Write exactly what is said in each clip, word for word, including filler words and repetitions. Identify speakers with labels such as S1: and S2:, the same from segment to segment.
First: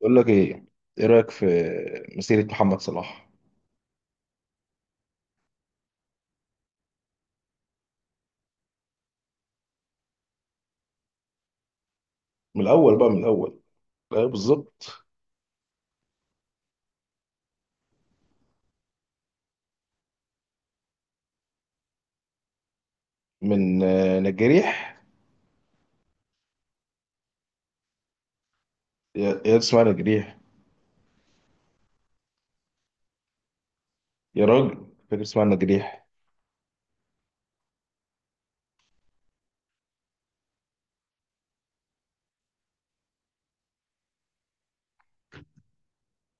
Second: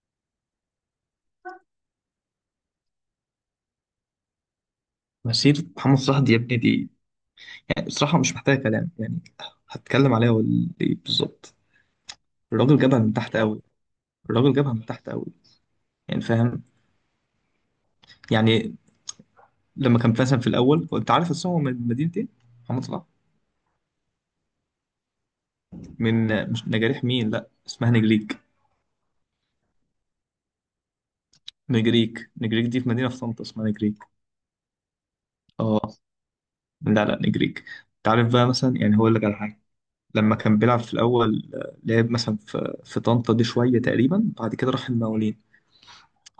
S1: بقول لك ايه، ايه رايك في مسيره محمد صلاح؟
S2: مسيرة محمد صلاح دي يا ابني دي، يعني بصراحة مش محتاجة كلام. يعني هتكلم عليها ولا إيه بالظبط؟
S1: من
S2: الراجل
S1: الاول
S2: جابها
S1: بقى،
S2: من
S1: من
S2: تحت
S1: الاول.
S2: قوي.
S1: ايوه
S2: الراجل جابها من
S1: بالظبط.
S2: تحت قوي، يعني فاهم؟ يعني لما كان مثلا في الأول، وأنت عارف أصلا هو من مدينة إيه؟ محمد صلاح،
S1: من آه، نجريح.
S2: من مش نجاريح مين، لا اسمها نجريك.
S1: يا يا اسمها نجريح.
S2: نجريك نجريك دي، في مدينة في طنطا اسمها نجريك.
S1: يا راجل، فاكر اسمها
S2: اه،
S1: نجريح.
S2: لا لا، نجريك. أنت عارف بقى مثلا، يعني هقول لك على حاجة. لما كان بيلعب في الأول، آه، لعب مثلا في في طنطا دي شوية تقريبا، بعد كده راح المقاولين،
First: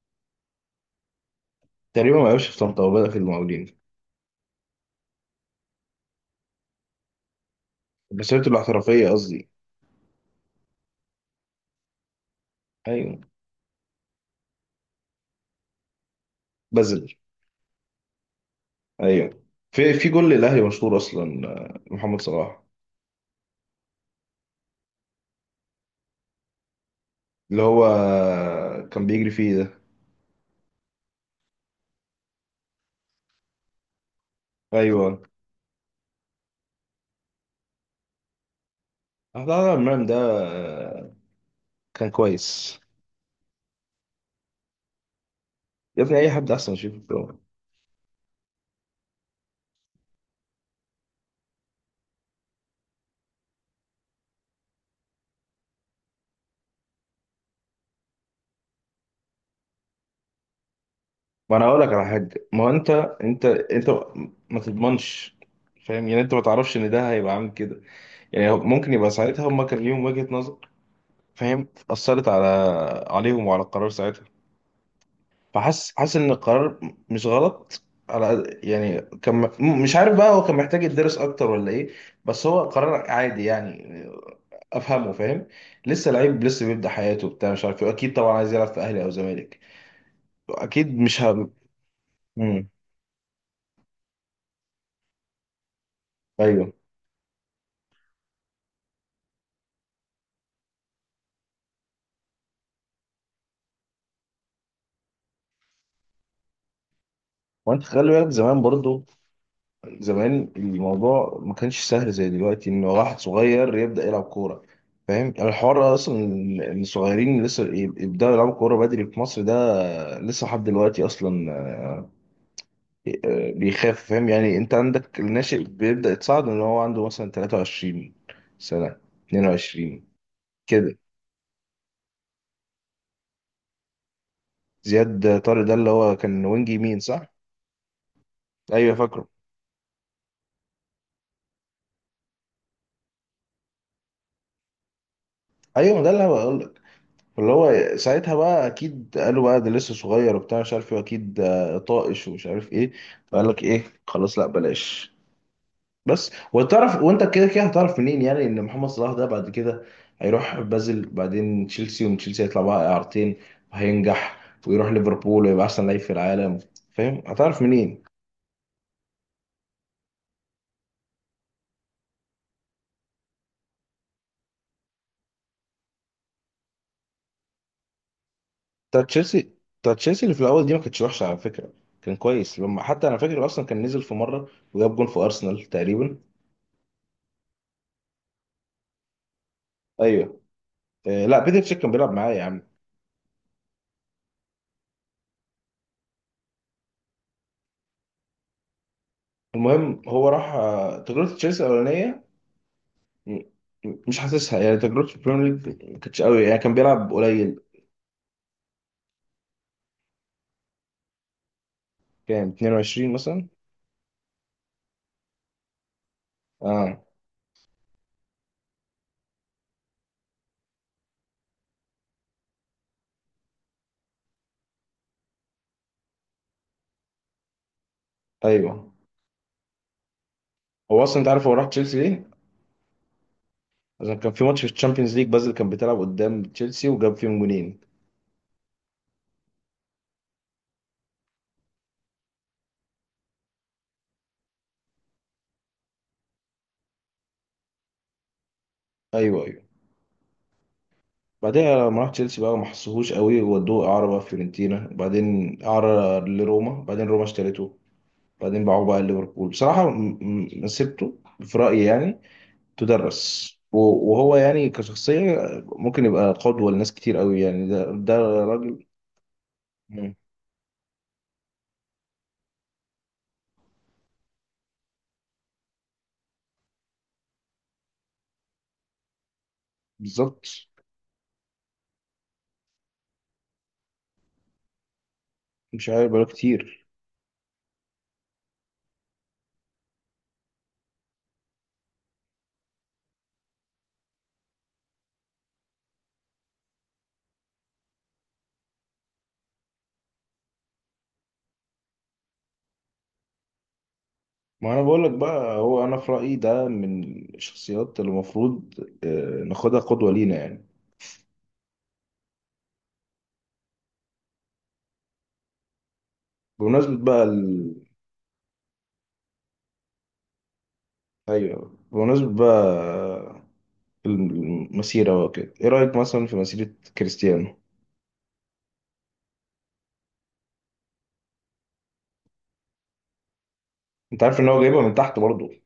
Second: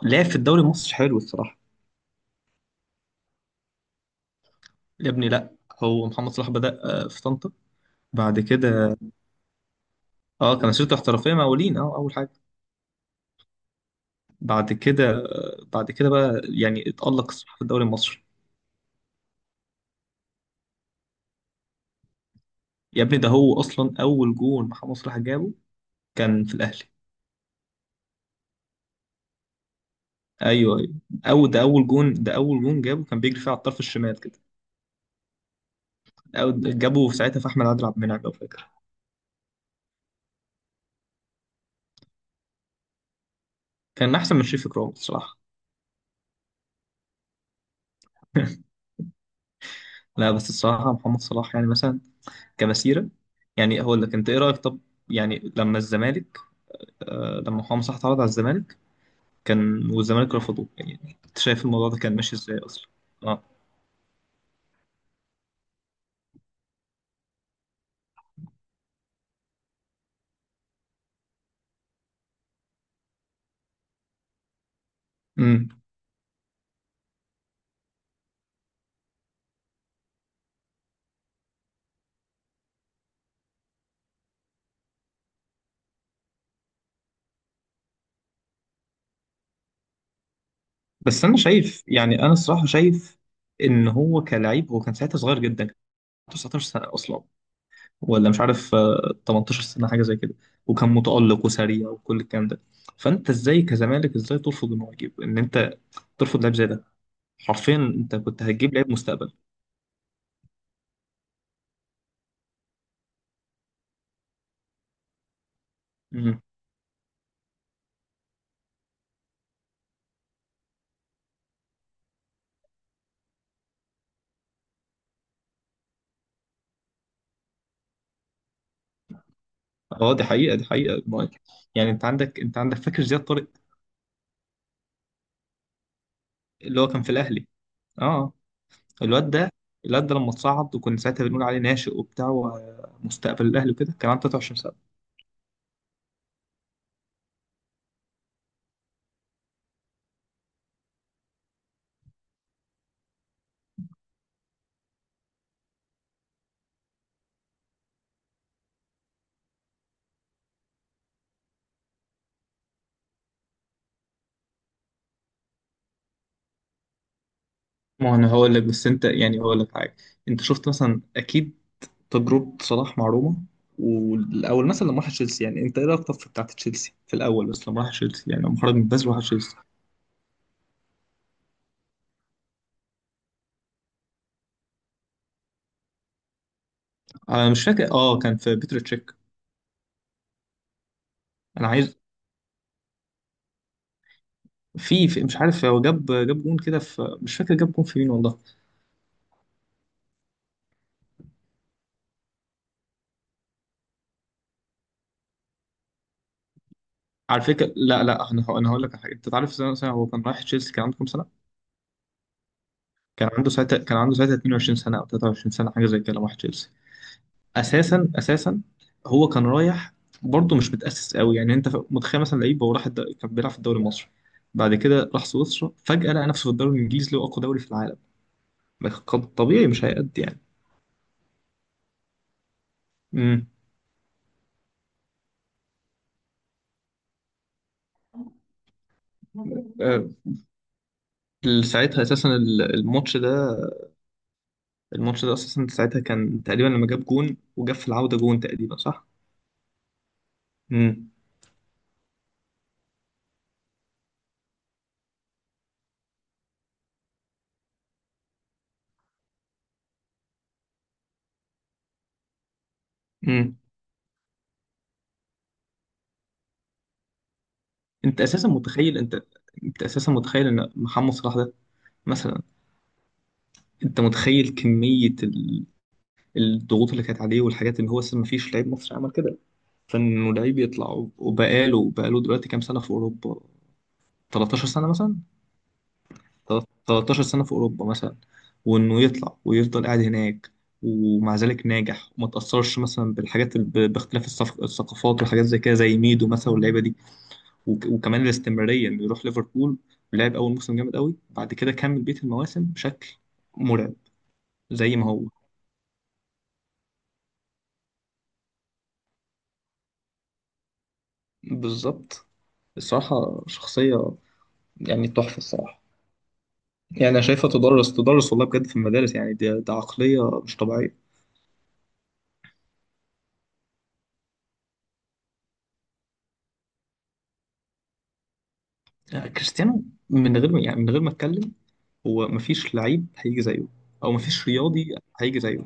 S2: لعب في الدوري المصري حلو الصراحة.
S1: تقريبا ما لعبش في طنطا وبدا في المقاولين.
S2: يا ابني لا، هو محمد صلاح بدأ، آه، في طنطا. بعد
S1: مسيرته
S2: كده،
S1: الاحترافيه قصدي.
S2: اه، كان مسيرته احترافيه مع مقاولين، اه، اول حاجه.
S1: ايوه.
S2: بعد كده، آه، بعد كده بقى، يعني
S1: بذل.
S2: اتألق صلاح في الدوري المصري.
S1: ايوه. في في جول للاهلي مشهور اصلا، آه، محمد صلاح.
S2: يا ابني ده هو اصلا اول جون محمد صلاح جابه كان في الاهلي.
S1: اللي هو آه، كان بيجري فيه ده.
S2: ايوه ايوه، او ده اول جون، ده اول جون جابه كان بيجري فيه على الطرف الشمال كده.
S1: ايوه.
S2: أو جابه في ساعتها في احمد عادل عبد المنعم لو فاكر.
S1: لا لا، المرمى ده، آه، كان كويس.
S2: كان احسن من شريف اكرام الصراحه.
S1: يا ابني، اي حد احسن يشوفه.
S2: لا بس الصراحه محمد صلاح يعني، مثلا كمسيره، يعني هقول لك، انت ايه رايك طب؟ يعني لما الزمالك، آه، لما حسام صح اتعرض على الزمالك، كان والزمالك رفضوه، يعني انت
S1: ما انا
S2: شايف
S1: هقول لك
S2: الموضوع ده
S1: على
S2: كان
S1: حاجه.
S2: ماشي ازاي
S1: ما هو
S2: اصلا؟
S1: انت
S2: اه.
S1: انت انت ما تضمنش. فاهم؟ يعني انت ما تعرفش ان ده هيبقى عامل كده. يعني هو ممكن يبقى ساعتها هم كان ليهم وجهه نظر. فاهم؟ اثرت على عليهم وعلى القرار ساعتها.
S2: امم
S1: فحس حاسس ان القرار مش غلط. على قد- يعني كان، م- مش عارف بقى، هو كان محتاج يدرس اكتر ولا ايه. بس هو قرار عادي يعني، افهمه. فاهم؟ لسه لعيب، لسه بيبدا حياته، بتاع مش عارف ايه، اكيد طبعا عايز يلعب في اهلي او زمالك. اكيد مش
S2: بس انا
S1: ه...
S2: شايف، يعني انا الصراحه
S1: مم.
S2: شايف ان هو كلاعب، هو كان ساعتها صغير جدا. كان عنده تسعتاشر
S1: ايوه.
S2: سنه اصلا، ولا مش عارف، آه، ثمانية عشر سنه حاجه زي كده. وكان متالق وسريع وكل الكلام ده. فانت ازاي كزمالك، ازاي ترفض انه يجيب، ان انت ترفض لاعب زي ده؟ حرفيا
S1: وانت خلي
S2: انت
S1: بالك
S2: كنت
S1: زمان
S2: هتجيب لاعب
S1: برضو.
S2: مستقبل.
S1: زمان الموضوع ما كانش سهل زي دلوقتي ان واحد صغير يبدأ يلعب كورة. فاهم يعني؟ الحوار اصلا
S2: امم
S1: إن الصغيرين اللي لسه يب- يبدأوا يلعبوا كورة بدري في مصر ده، لسه لحد دلوقتي اصلا، آه، بيخاف. فاهم يعني؟ انت عندك الناشئ بيبدأ يتصعد ان هو عنده مثلا 23 سنة، اتنين وعشرين،
S2: اه، دي حقيقه، دي
S1: كده.
S2: حقيقه مايك. يعني انت عندك انت عندك فاكر زياد طارق
S1: زياد طارق ده اللي هو كان وينج
S2: اللي هو
S1: يمين،
S2: كان في
S1: صح؟
S2: الاهلي؟ اه،
S1: ايوه فاكره.
S2: الواد ده، الواد ده لما اتصعد وكنا ساعتها بنقول عليه ناشئ وبتاع ومستقبل الاهلي وكده، كان عنده تلاتة وعشرين سنه.
S1: ايوه، ما ده اللي انا. اللي هو ساعتها بقى اكيد قالوا بقى ده لسه صغير وبتاع مش عارف ايه، واكيد آه، طائش ومش عارف ايه. فقال لك ايه، خلاص لا بلاش. بس وتعرف، وانت كده كده هتعرف منين يعني ان محمد صلاح ده بعد كده هيروح بازل، بعدين تشيلسي، ومن تشيلسي هيطلع بقى اعارتين، وهينجح، ويروح ليفربول، ويبقى احسن لعيب في العالم؟ فاهم هتعرف منين؟
S2: ما هو انا هقول لك، بس انت، يعني هقول لك حاجه. انت شفت مثلا اكيد تجربه صلاح مع روما، والاول مثلا لما راح تشيلسي. يعني انت ايه رايك طب في بتاعه تشيلسي في الاول، بس لما راح تشيلسي، يعني لما خرج من
S1: بتاع
S2: بازل وراح
S1: تشيلسي
S2: تشيلسي؟
S1: بتاع تشيلسي اللي في الاول دي ما كانتش وحشه على فكره. كان كويس لما، حتى انا فاكر اصلا كان نزل في مره وجاب جون في ارسنال تقريبا.
S2: انا مش فاكر، اه كان في بيتر تشيك.
S1: ايوه. آه، لا، بيتر
S2: انا
S1: تشيك كان
S2: عايز،
S1: بيلعب معايا يا عم.
S2: في, في مش عارف هو جاب جاب جون كده في، مش فاكر جاب جون في مين والله.
S1: المهم هو راح، آه، تجربة تشيلسي الأولانية، م- م- مش حاسسها. يعني تجربته في البريمير ليج ما كانتش قوي، يعني كان بيلعب
S2: على
S1: قليل.
S2: فكره، لا لا، انا هقول- انا هقول لك على حاجه. انت تعرف سنه، سنة هو كان رايح تشيلسي كان عنده كام سنه؟
S1: كام، اتنين وعشرين
S2: كان
S1: مثلا.
S2: عنده ساعتها كان عنده ساعتها اتنين وعشرين سنة أو ثلاثة وعشرون سنة حاجة زي كده، راح تشيلسي.
S1: اه.
S2: أساسا أساسا، هو كان رايح، برضه مش متأسس قوي. يعني أنت، ف- متخيل مثلا لعيب، هو راح الد... كان بيلعب في الدوري المصري، بعد كده راح سويسرا، فجأة لقى نفسه في الدوري الإنجليزي اللي هو أقوى دوري في العالم.
S1: ايوه.
S2: قد- طبيعي مش هيأدي يعني.
S1: هو اصلا، انت عارف هو راح تشيلسي ليه؟
S2: امم
S1: عشان كان في ماتش في الشامبيونز ليج، بازل كان بتلعب قدام تشيلسي وجاب فيهم جونين.
S2: آه، ساعتها أساسا ال- الماتش ده، الماتش ده أساسا ساعتها كان تقريبا لما جاب جون وجاب في العودة جون تقريبا، صح؟
S1: ايوه ايوه.
S2: امم
S1: بعدها لما راح تشيلسي بقى ما حسوهوش قوي، وودوه اعاره بقى فيورنتينا، بعدين اعاره لروما، بعدين روما اشترته، بعدين باعوه بقى ليفربول. بصراحة م- م- مسيرته في رأيي يعني تدرس.
S2: امم
S1: و- وهو يعني كشخصية ممكن يبقى قدوة لناس كتير قوي يعني، ده ده
S2: أنت أساسا
S1: راجل.
S2: متخيل، أنت أنت أساسا
S1: مم.
S2: متخيل إن محمد صلاح ده، مثلا انت متخيل كمية ال- الضغوط اللي كانت عليه، والحاجات اللي هو اصلا مفيش لعيب مصري عمل كده، فانه لعيب
S1: بالظبط.
S2: يطلع. وبقاله بقاله دلوقتي كام سنة في اوروبا؟ تلتاشر سنة مثلا،
S1: مش عارف، بقاله
S2: تلت-
S1: كتير.
S2: تلتاشر سنة في اوروبا مثلا. وانه يطلع ويفضل قاعد هناك ومع ذلك ناجح، وما تأثرش مثلا بالحاجات، ال- ب- باختلاف الصف- الثقافات وحاجات زي كده، زي ميدو مثلا واللعيبة دي. وك- وكمان الاستمرارية، انه يروح ليفربول، لعب اول موسم جامد قوي، بعد كده كمل بقية المواسم بشكل مرعب.
S1: ما انا
S2: زي
S1: بقول
S2: ما
S1: لك
S2: هو،
S1: بقى، هو انا في رأيي ده من الشخصيات اللي المفروض آه، ناخدها قدوة لينا يعني.
S2: بالظبط. الصراحة شخصية يعني تحفة الصراحة.
S1: بمناسبة
S2: يعني أنا
S1: بقى
S2: شايفها
S1: ال...
S2: تدرس، تدرس والله بجد في المدارس. يعني ده, ده عقلية مش طبيعية.
S1: ايوه، بمناسبة بقى المسيرة وكده، ايه رأيك مثلا في مسيرة كريستيانو؟
S2: يعني كريستيانو، من غير ما، يعني من غير ما أتكلم هو مفيش لعيب هيجي زيه، أو
S1: انت عارف ان
S2: مفيش
S1: هو جايبها من
S2: رياضي
S1: تحت
S2: هيجي
S1: برضه؟
S2: زيه.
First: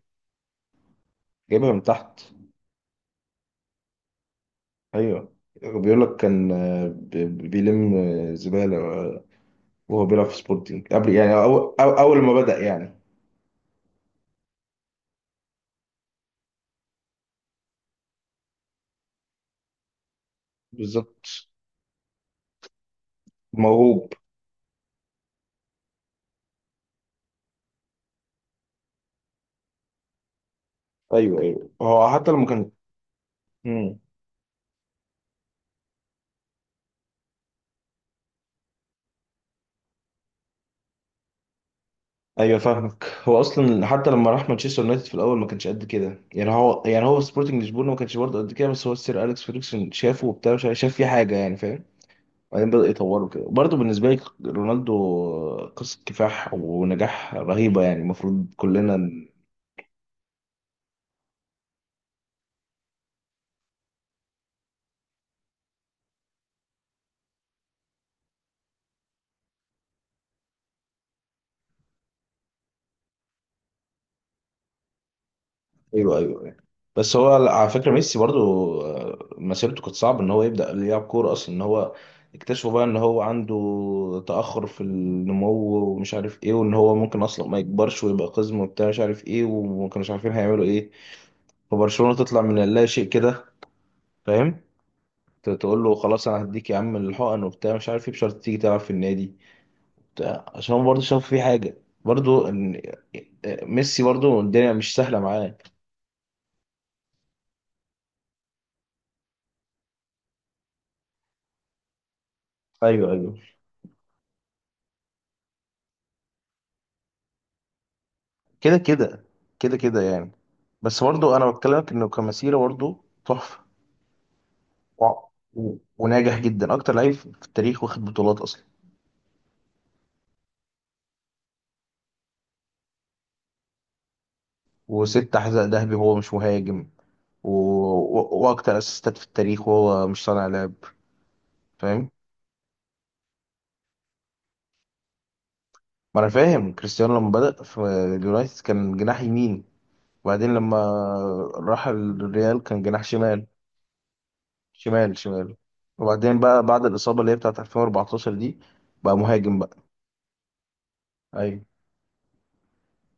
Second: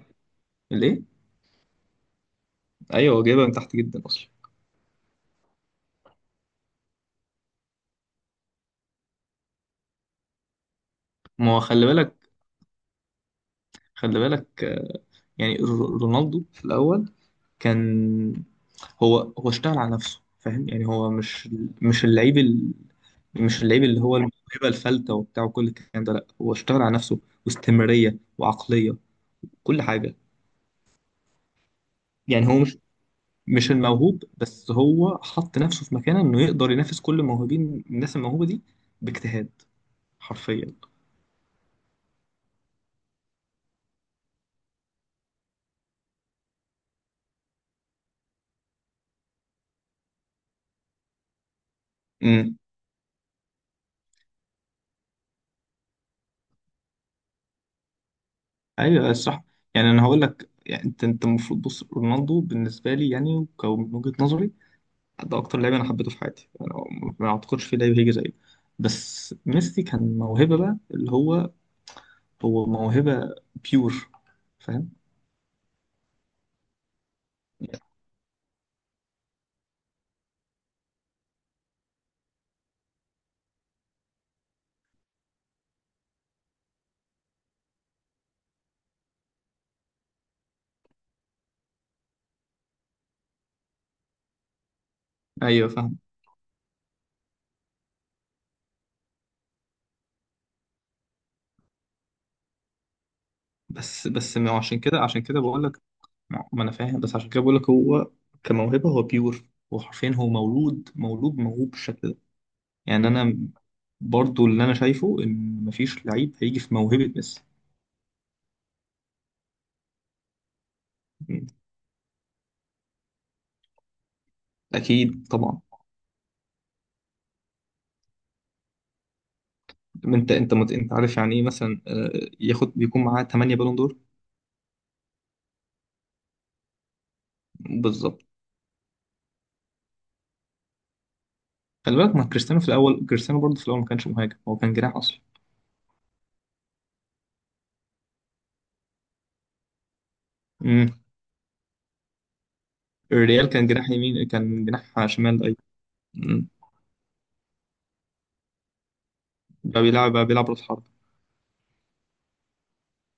S2: ليه؟
S1: جايبها من تحت.
S2: أيوه هو جايبها من تحت جدا أصلا.
S1: ايوه. بيقول لك كان آه، ب- بيلم آه، زبالة، آه، وهو بيلعب في سبورتنج قبل، يعني
S2: ما هو
S1: أول,
S2: خلي بالك،
S1: أول ما بدأ يعني.
S2: خلي بالك آه، يعني، ر- رونالدو في الأول كان، هو هو اشتغل على نفسه. فاهم يعني، هو
S1: بالظبط.
S2: مش، مش اللعيب مش اللعيب اللي
S1: موهوب.
S2: هو الموهبة الفلتة وبتاع وكل الكلام ده. لا، هو اشتغل على نفسه، واستمرارية وعقلية، كل حاجة.
S1: أيوه أيوه. هو حتى لما
S2: يعني هو
S1: كان.
S2: مش، مش
S1: مم.
S2: الموهوب بس، هو حط نفسه في مكانه انه يقدر ينافس كل الموهوبين، الناس الموهوبة دي، باجتهاد حرفيا.
S1: أيوه فاهمك. هو أصلا حتى لما راح مانشستر يونايتد في الأول ما كانش قد كده يعني، هو يعني هو في سبورتنج لشبونة ما كانش برضه قد كده، بس هو السير أليكس فيرجسون شافه وبتاع مش عارف، شاف فيه حاجة يعني. فاهم؟
S2: امم
S1: بعدين بدأ يطوره كده. برضه بالنسبة لي رونالدو قصة كفاح ونجاح رهيبة، يعني المفروض كلنا.
S2: ايوه الصح. يعني انا هقول لك، يعني انت انت المفروض، بص رونالدو بالنسبة لي يعني، ومن وجهة نظري، ده اكتر لعيب انا حبيته في حياتي انا. ما اعتقدش في لعيب هيجي زيه. بس ميسي كان موهبة بقى، اللي هو، هو موهبة بيور، فاهم؟
S1: ايوه ايوه، أيوة. بس هو على فكره ميسي برضو، آه، مسيرته كانت صعبه ان هو يبدا يلعب كوره اصلا، ان هو اكتشفوا بقى ان هو عنده تاخر في النمو ومش عارف ايه، وان هو ممكن اصلا ما يكبرش ويبقى قزم وبتاع مش عارف ايه، وما كانوش عارفين هيعملوا ايه. فبرشلونه تطلع من اللا شيء كده. فاهم؟ ت-
S2: ايوه
S1: تقول له
S2: فاهم.
S1: خلاص، انا هديك يا عم الحقن وبتاع مش عارف ايه، بشرط تيجي تلعب في النادي بتاع، عشان هو برضه شاف فيه حاجه. برضه ان آه، ميسي
S2: بس بس
S1: برضه
S2: ما هو
S1: الدنيا
S2: عشان
S1: مش
S2: كده،
S1: سهله
S2: عشان كده
S1: معاه.
S2: بقول لك، ما ما انا فاهم، بس عشان كده بقول لك هو كموهبة هو بيور. هو حرفيا هو مولود، مولود موهوب بالشكل ده. يعني
S1: ايوه ايوه.
S2: انا برضو اللي انا شايفه ان مفيش لعيب هيجي في موهبة ميسي.
S1: كده كده، كده كده يعني. بس برضه
S2: مم.
S1: انا بتكلمك انه كمسيره برضه تحفه. و-
S2: اكيد طبعا.
S1: و- وناجح جدا، اكتر لعيب في التاريخ، واخد بطولات اصلا.
S2: انت انت مت... انت عارف يعني ايه مثلا؟ آه، ياخد بيكون معاه ثمانية بالون دور.
S1: وست حذاء ذهبي وهو مش مهاجم. و...
S2: بالظبط.
S1: و... واكتر اسيستات في التاريخ وهو مش صانع لعب.
S2: خلي
S1: فاهم؟
S2: بالك، ما كريستيانو في الاول، كريستيانو برضه في الاول ما كانش مهاجم، هو كان جناح اصلا.
S1: ما انا فاهم. كريستيانو لما بدأ في اليونايتد كان جناح يمين، وبعدين لما راح الريال كان جناح شمال.
S2: الريال كان جناح يمين، كان جناح
S1: شمال
S2: شمال،
S1: شمال.
S2: اي.
S1: وبعدين
S2: مم.
S1: بقى بعد الإصابة اللي هي بتاعت ألفين وأربعة عشر دي بقى مهاجم بقى.
S2: بقى بيلعب، بقى بيلعب راس حرب.
S1: ايوه.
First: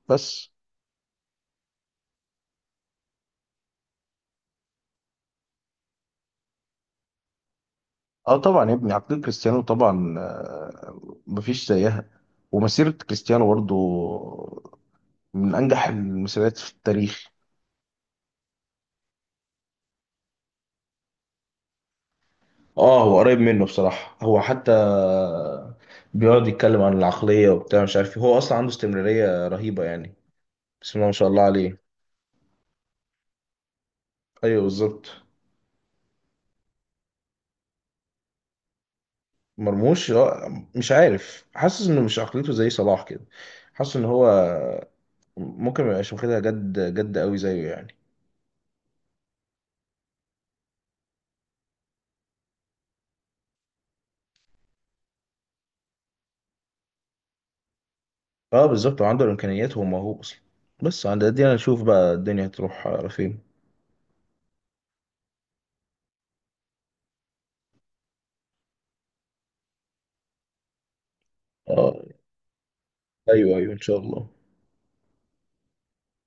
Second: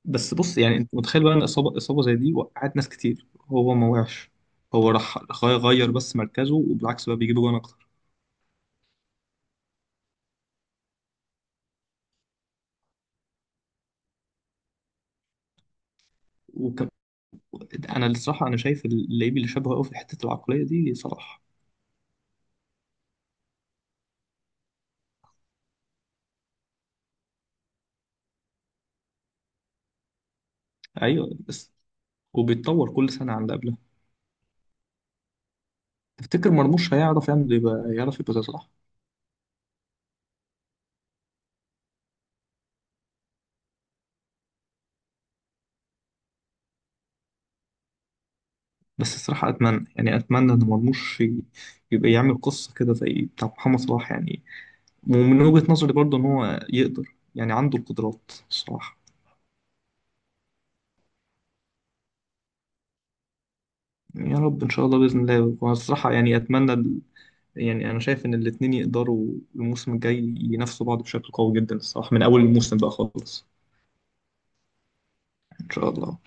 S2: بس
S1: بس
S2: بص يعني، انت متخيل بقى ان اصابه، اصابه زي دي وقعت ناس كتير، هو ما وقعش، هو راح غير غير بس مركزه، وبالعكس بقى بيجيب جوان اكتر.
S1: اه، طبعا يا ابني، عقلية كريستيانو طبعا، آه، مفيش زيها. ومسيرة كريستيانو برضو من أنجح المسيرات في
S2: وك...
S1: التاريخ.
S2: انا الصراحه، انا شايف اللعيب اللي شبهه قوي في حته العقليه دي صلاح.
S1: اه، هو قريب منه بصراحة. هو حتى بيقعد يتكلم عن العقلية وبتاع مش عارف إيه. هو اصلا عنده استمرارية رهيبة يعني، بسم الله ما شاء
S2: ايوه
S1: الله
S2: بس،
S1: عليه.
S2: وبيتطور كل سنه عن اللي قبلها.
S1: ايوه بالظبط.
S2: تفتكر مرموش هيعرف يعمل، يبقى يعرف يبقى زي صلاح؟
S1: مرموش، آه، مش عارف، حاسس انه مش عقليته زي صلاح كده. حاسس ان هو ممكن ما يبقاش واخدها جد جد قوي زيه يعني.
S2: بس الصراحه اتمنى، يعني اتمنى ان مرموش، ي- يبقى يعمل قصه كده زي بتاع محمد صلاح يعني. ومن وجهة نظري برضه إن هو يقدر، يعني عنده القدرات
S1: اه
S2: الصراحة.
S1: بالظبط، وعنده الامكانيات وهو موهوب اصلا. بس عند دي انا اشوف بقى الدنيا هتروح على فين.
S2: يا رب إن شاء الله بإذن الله. وأنا الصراحة يعني أتمنى ال- يعني أنا شايف إن الاتنين يقدروا الموسم الجاي ينافسوا بعض بشكل قوي جدا
S1: اه،
S2: الصراحة، من أول الموسم بقى خالص.
S1: ايوه ايوه، ان شاء الله.
S2: إن شاء الله.